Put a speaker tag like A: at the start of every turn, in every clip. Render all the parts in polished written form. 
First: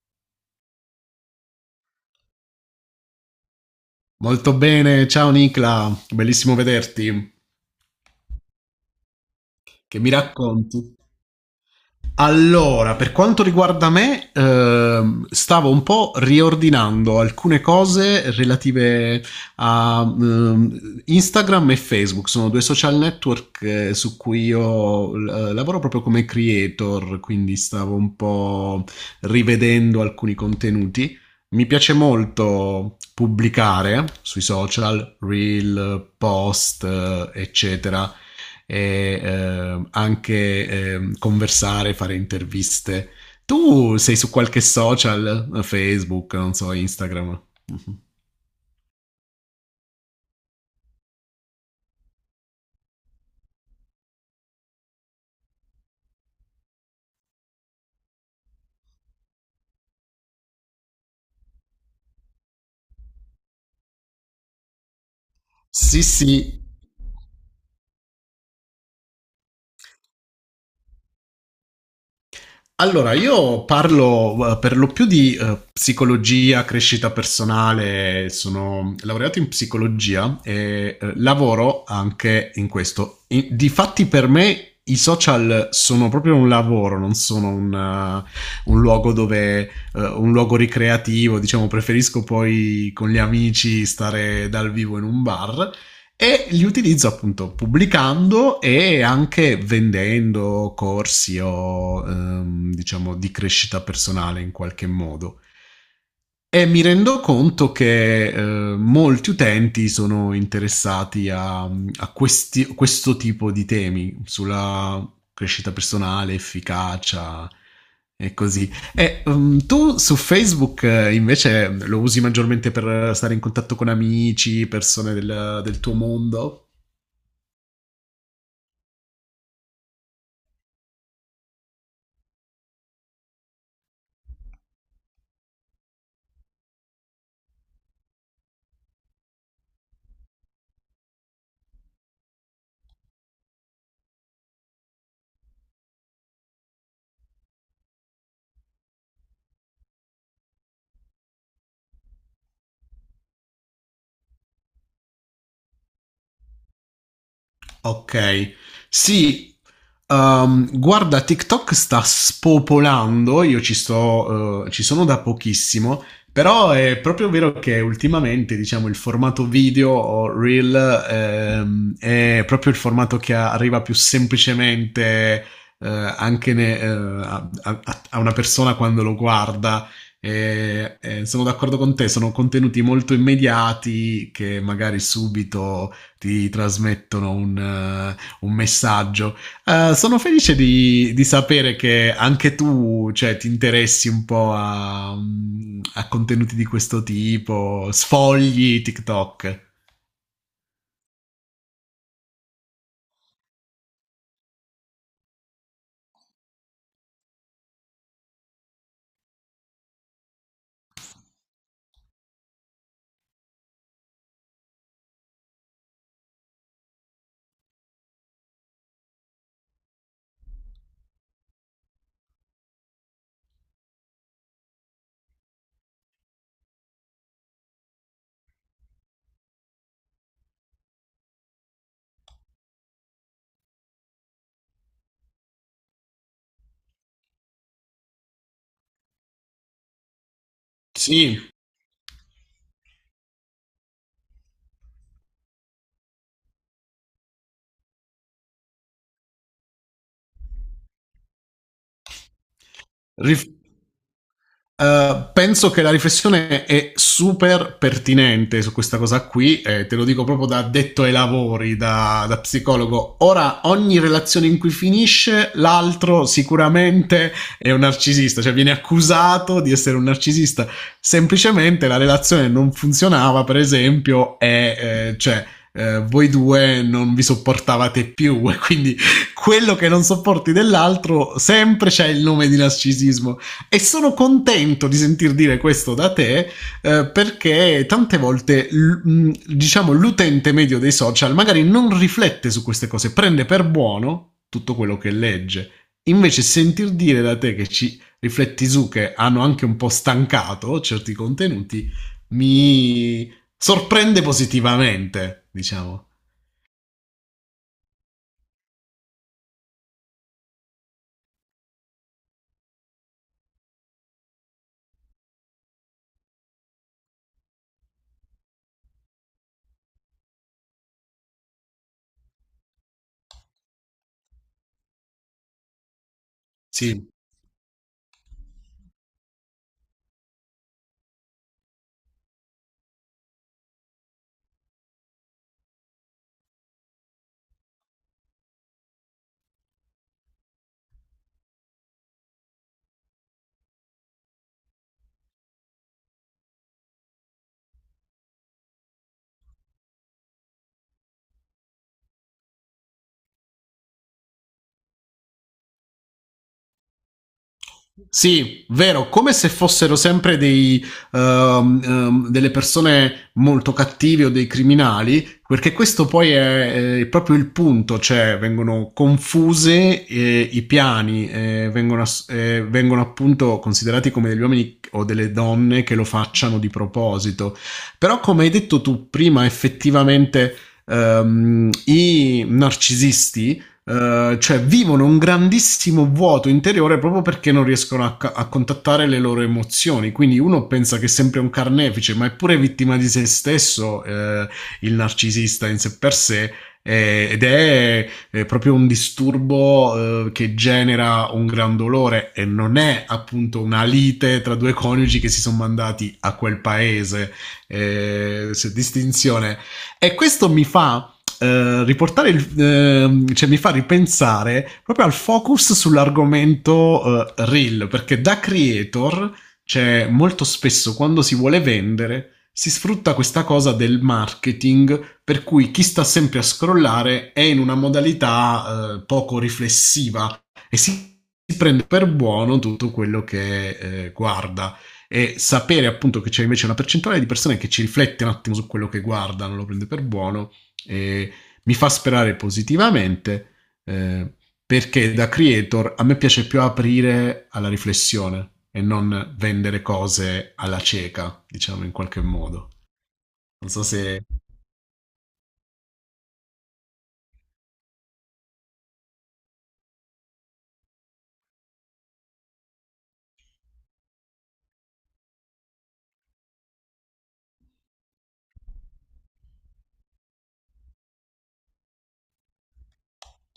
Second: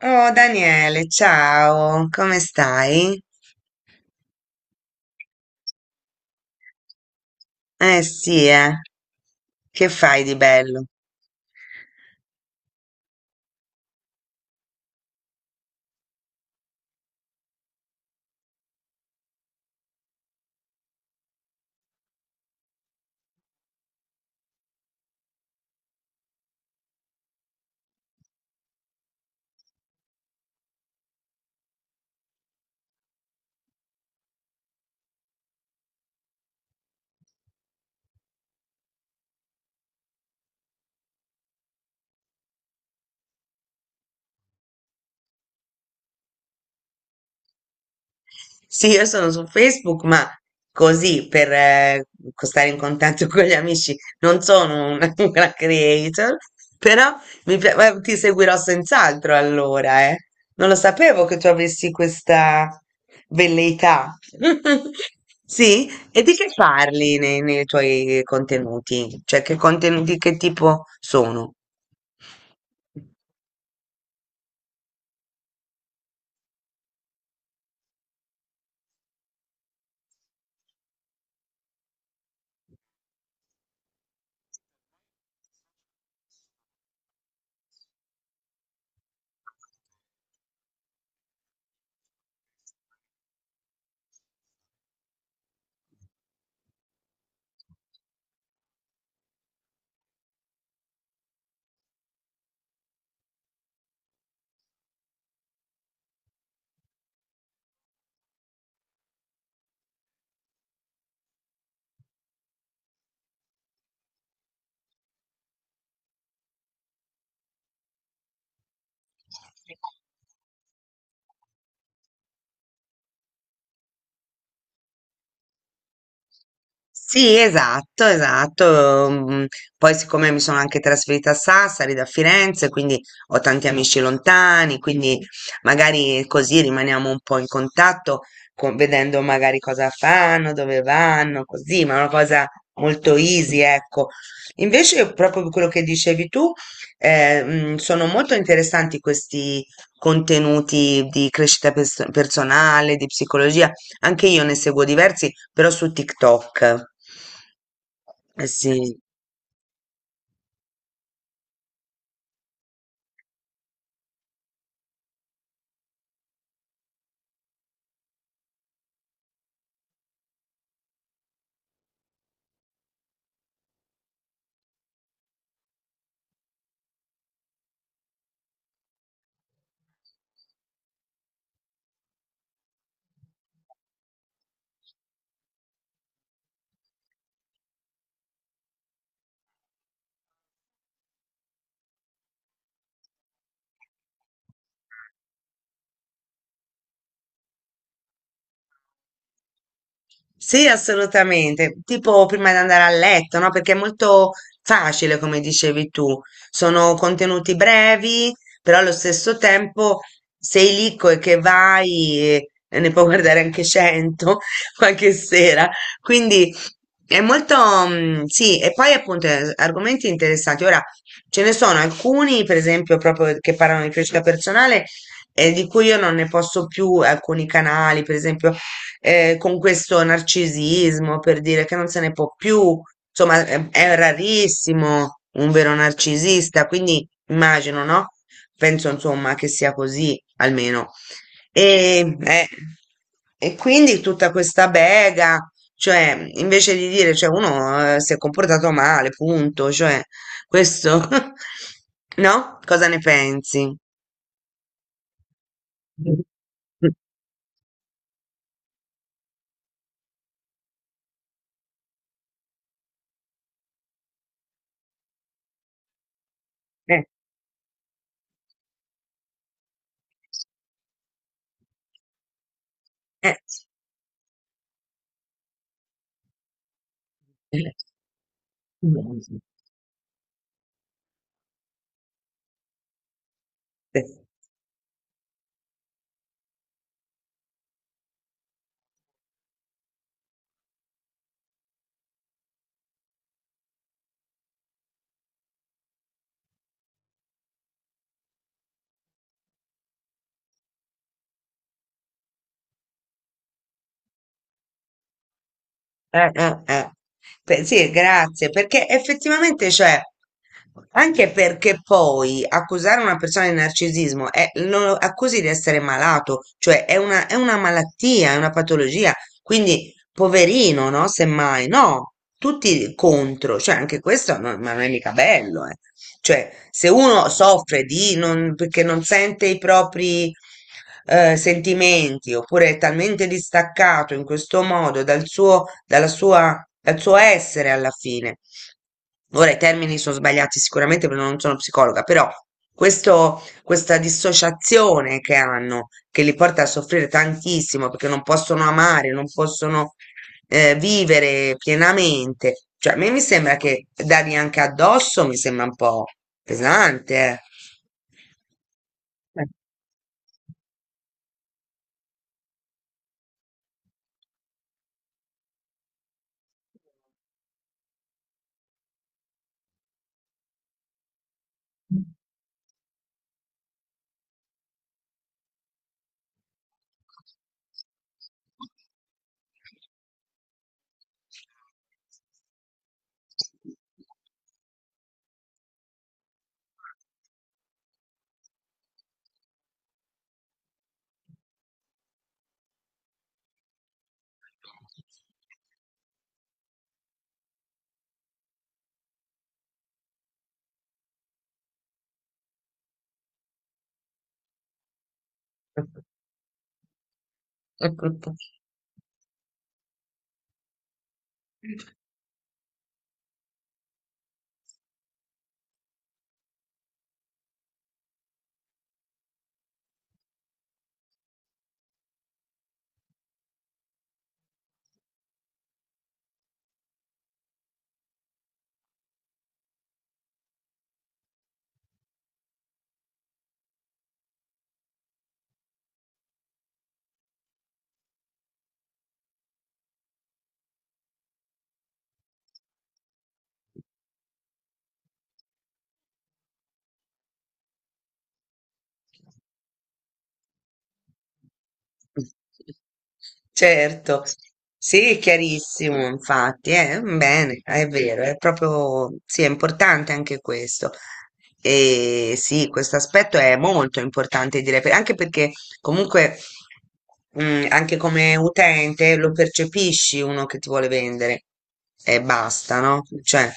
A: Oh Daniele, ciao, come stai?
B: Molto bene, ciao Nicla, bellissimo vederti.
A: Eh sì, che
B: Che mi
A: fai di bello?
B: racconti? Allora, per quanto riguarda me, stavo un po' riordinando alcune cose relative a Instagram e Facebook, sono due social network su cui io lavoro proprio come creator, quindi stavo un po' rivedendo alcuni contenuti. Mi piace molto pubblicare sui social, reel, post, eccetera e anche conversare, fare interviste. Tu sei su qualche social, Facebook, non so, Instagram? Mhm.
A: Sì, io sono su Facebook, ma così per stare in contatto con gli amici. Non sono una, una creator, però ti seguirò senz'altro allora, eh. Non lo sapevo che tu avessi questa velleità. Sì,
B: Sì,
A: e di che
B: sì.
A: parli nei tuoi contenuti? Cioè, che contenuti, che tipo sono?
B: Allora, io parlo per lo più di psicologia, crescita personale, sono laureato in psicologia e lavoro anche in questo. Difatti per me i social sono proprio un lavoro, non sono un, un luogo dove, un luogo ricreativo, diciamo, preferisco poi con gli amici stare dal vivo in un bar e li utilizzo appunto pubblicando e anche vendendo corsi o diciamo di crescita personale in qualche modo. E mi rendo conto che molti utenti sono interessati a questo tipo di temi sulla crescita personale, efficacia e così e, tu su Facebook invece lo usi maggiormente per stare in contatto con amici, persone del tuo mondo?
A: Sì, esatto, esatto. Poi siccome mi sono anche trasferita a Sassari da Firenze, quindi ho tanti amici lontani, quindi magari così rimaniamo un po' in contatto, vedendo magari cosa fanno, dove vanno, così, ma è una cosa molto easy, ecco. Invece, proprio quello che dicevi tu, sono molto interessanti questi contenuti di crescita personale, di psicologia, anche io ne seguo diversi, però su TikTok. Eh
B: Ok.
A: sì.
B: Sì, ehm, guarda, TikTok sta spopolando, io ci sto, ci sono da pochissimo, però è proprio vero che ultimamente, diciamo, il formato video o reel, è proprio il formato che arriva più semplicemente, eh, anche a una persona quando lo guarda. E, sono d'accordo con te, sono contenuti molto immediati che magari subito ti trasmettono un messaggio. Sono felice sapere che anche tu cioè, ti interessi un po' contenuti di questo tipo, sfogli TikTok.
A: Sì, assolutamente. Tipo prima di andare a letto, no? Perché è molto facile, come dicevi tu. Sono contenuti brevi, però allo stesso tempo sei lì e che vai e ne puoi guardare anche 100 qualche sera. Quindi è molto, sì, e poi appunto argomenti interessanti. Ora ce ne sono alcuni, per esempio, proprio che parlano di crescita personale. E di cui io non ne posso più alcuni canali, per esempio, con questo narcisismo per dire che non se ne può più, insomma, è rarissimo un vero narcisista, quindi immagino, no? Penso, insomma, che sia così, almeno.
B: Sì.
A: E, eh, e quindi tutta questa bega, cioè, invece di dire, cioè, uno, si è comportato male, punto, cioè, questo, no? Cosa ne
B: Rif-
A: pensi?
B: Penso che la
A: Mm.
B: riflessione è super pertinente su questa cosa qui, te lo dico proprio da detto ai lavori, da psicologo. Ora, ogni relazione in cui finisce, l'altro
A: Eh,
B: sicuramente è un narcisista, cioè viene accusato di essere un narcisista. Semplicemente la relazione non funzionava, per esempio, e eh, cioè. Voi due non vi sopportavate più e quindi quello che non sopporti dell'altro sempre c'è il nome di narcisismo e
A: eh.
B: sono contento di sentir dire questo da te perché tante volte diciamo l'utente medio dei social magari non riflette su queste cose, prende per buono tutto quello che legge. Invece sentir dire da te che ci rifletti su che hanno anche un po' stancato certi contenuti mi sorprende positivamente, diciamo.
A: Eh. Beh, sì, grazie, perché effettivamente, cioè, anche perché poi accusare una persona di narcisismo lo accusi di essere malato, cioè è una malattia, è una patologia, quindi poverino, no? Semmai, no, tutti contro, cioè anche questo non, ma non è mica bello, eh. Cioè, se
B: Sì.
A: uno soffre di non, perché non sente i propri sentimenti, oppure è talmente distaccato in questo modo dal suo, dalla sua, dal suo essere alla fine. Ora i termini sono sbagliati sicuramente perché non sono psicologa, però questo questa dissociazione che hanno, che li porta a soffrire tantissimo perché non possono amare, non possono vivere pienamente. Cioè, a me mi sembra che dargli anche addosso mi sembra un po' pesante.
B: Sì, vero, come se fossero sempre dei, delle persone molto cattive o dei criminali, perché questo poi è, proprio il punto, cioè vengono confuse i piani, vengono, vengono appunto considerati come degli uomini o delle donne che lo facciano di proposito. Però come hai detto tu prima, effettivamente i narcisisti cioè vivono un grandissimo vuoto interiore proprio perché non riescono a contattare le loro emozioni. Quindi uno pensa che è sempre un carnefice, ma è pure vittima di se stesso il narcisista in sé per sé. Ed è proprio un disturbo che genera un gran dolore e non è appunto una lite tra due coniugi che si sono mandati a quel paese,
A: Eh.
B: distinzione. E questo mi fa riportare il, cioè mi fa ripensare proprio al focus sull'argomento reel, perché da creator, cioè molto spesso quando si vuole vendere, si sfrutta questa cosa del marketing, per cui chi sta sempre a scrollare è in una modalità poco riflessiva e si prende per buono tutto quello che guarda e sapere appunto che c'è invece una percentuale di persone che ci riflette un attimo su quello che guarda, non lo prende per buono e, mi fa sperare positivamente eh, perché da creator a me piace più aprire alla riflessione e non vendere cose alla cieca, diciamo in qualche modo. Non so
A: Certo,
B: se...
A: sì, è chiarissimo, infatti, bene, è vero, è proprio, sì, è importante anche questo. E sì, questo aspetto è molto importante, direi, anche perché comunque, anche come utente lo percepisci uno che ti vuole vendere e basta, no? Cioè,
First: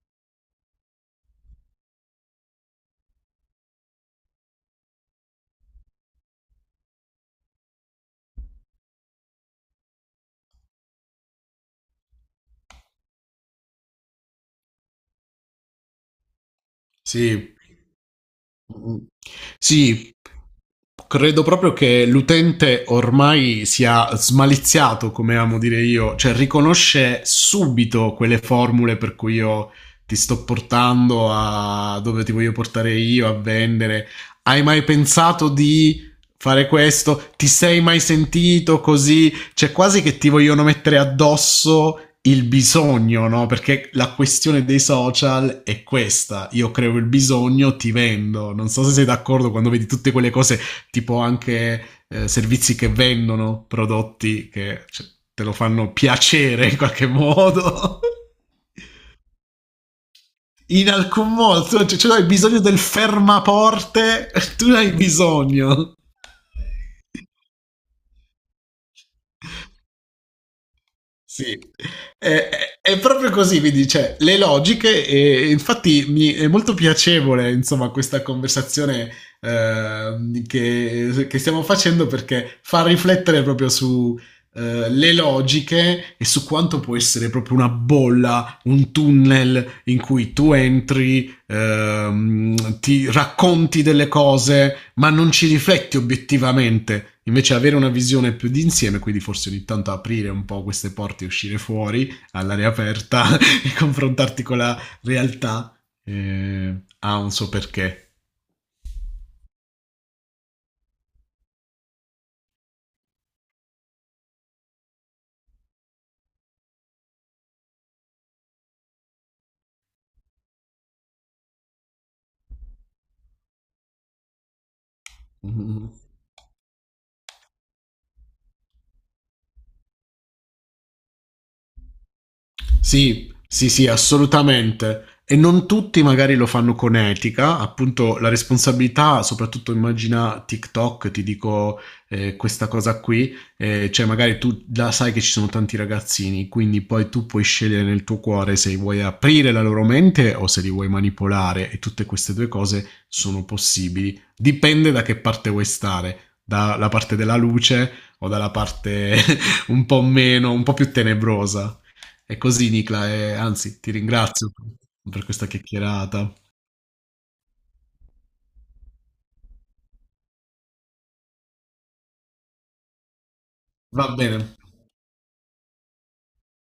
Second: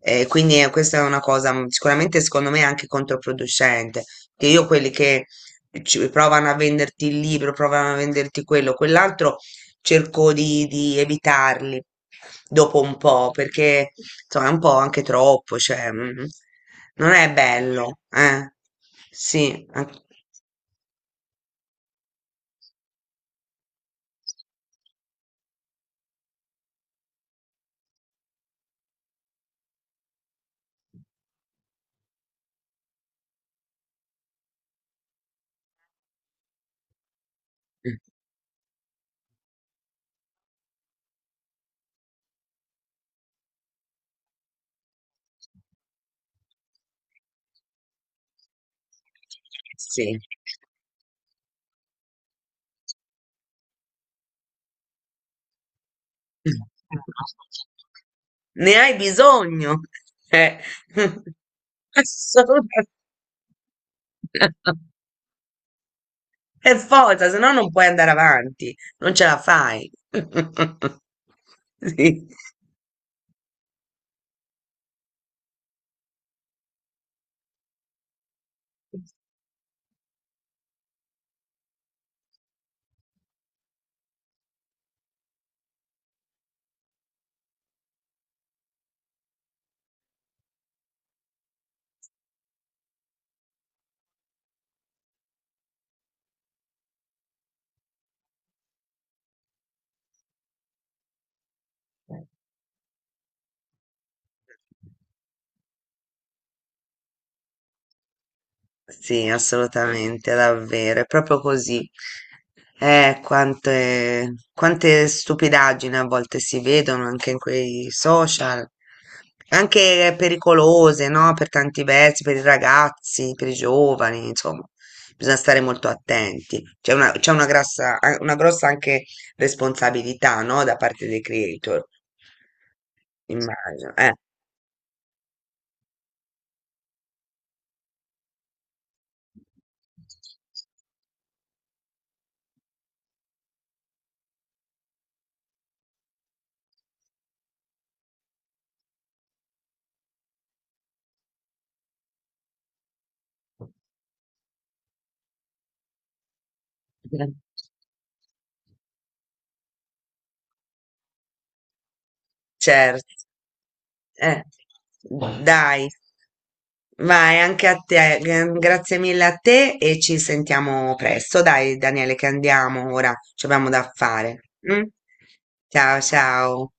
A: questa è una cosa sicuramente secondo me anche controproducente, che io quelli che provano a venderti il libro, provano a venderti quello, quell'altro, cerco di evitarli dopo un po', perché insomma è un po' anche troppo, cioè non è
B: Sì,
A: bello, eh?
B: mm.
A: Sì, an-
B: Sì, credo proprio che l'utente ormai sia smaliziato, come amo dire io, cioè riconosce subito quelle formule per cui io ti sto portando a dove ti voglio portare io a vendere. Hai mai pensato di fare questo? Ti sei
A: mm,
B: mai sentito così? C'è quasi che ti vogliono mettere addosso il bisogno, no? Perché la questione dei social è questa. Io creo il bisogno, ti vendo. Non so se sei d'accordo quando vedi tutte
A: sì.
B: quelle cose, tipo anche servizi che vendono prodotti che cioè, te lo fanno
A: Mm.
B: piacere in qualche modo.
A: Ne hai bisogno, eh,
B: In alcun modo, cioè tu hai bisogno del
A: assolutamente.
B: fermaporte, tu ne hai bisogno.
A: Per forza, se no non puoi andare avanti, non ce la fai.
B: Sì,
A: Sì.
B: è, è- è proprio così, quindi cioè, le logiche e infatti mi è molto piacevole insomma questa conversazione che stiamo facendo perché fa riflettere proprio su le logiche e su quanto può essere proprio una bolla, un tunnel in cui tu entri ti racconti delle cose, ma non ci rifletti obiettivamente. Invece avere una visione più d'insieme, quindi forse ogni tanto aprire un po' queste porte e uscire fuori all'aria aperta e confrontarti con la realtà ha un suo perché.
A: Sì, assolutamente, davvero, è proprio così. Quante stupidaggini a volte si vedono anche in quei social, anche pericolose, no? Per tanti versi, per i ragazzi, per i giovani, insomma, bisogna stare molto attenti. C'è una una grossa anche responsabilità, no? Da parte dei creator,
B: Sì, sì, sì,
A: immagino.
B: assolutamente. E non tutti magari lo fanno con etica, appunto la responsabilità, soprattutto immagina TikTok, ti dico questa cosa qui, cioè magari tu la sai che ci sono tanti ragazzini, quindi poi tu puoi scegliere nel tuo cuore se vuoi aprire la loro mente o se li vuoi manipolare e tutte queste due cose sono possibili. Dipende da che parte vuoi stare, dalla parte della luce o dalla parte un po' meno, un po' più tenebrosa. È così,
A: Certo,
B: Nicla, e anzi, ti
A: eh,
B: ringrazio per questa
A: dai.
B: chiacchierata.
A: Vai, anche a te. Grazie mille a te e ci sentiamo presto. Dai, Daniele, che andiamo ora, ci abbiamo da
B: Va
A: fare.
B: bene.
A: Mm? Ciao, ciao.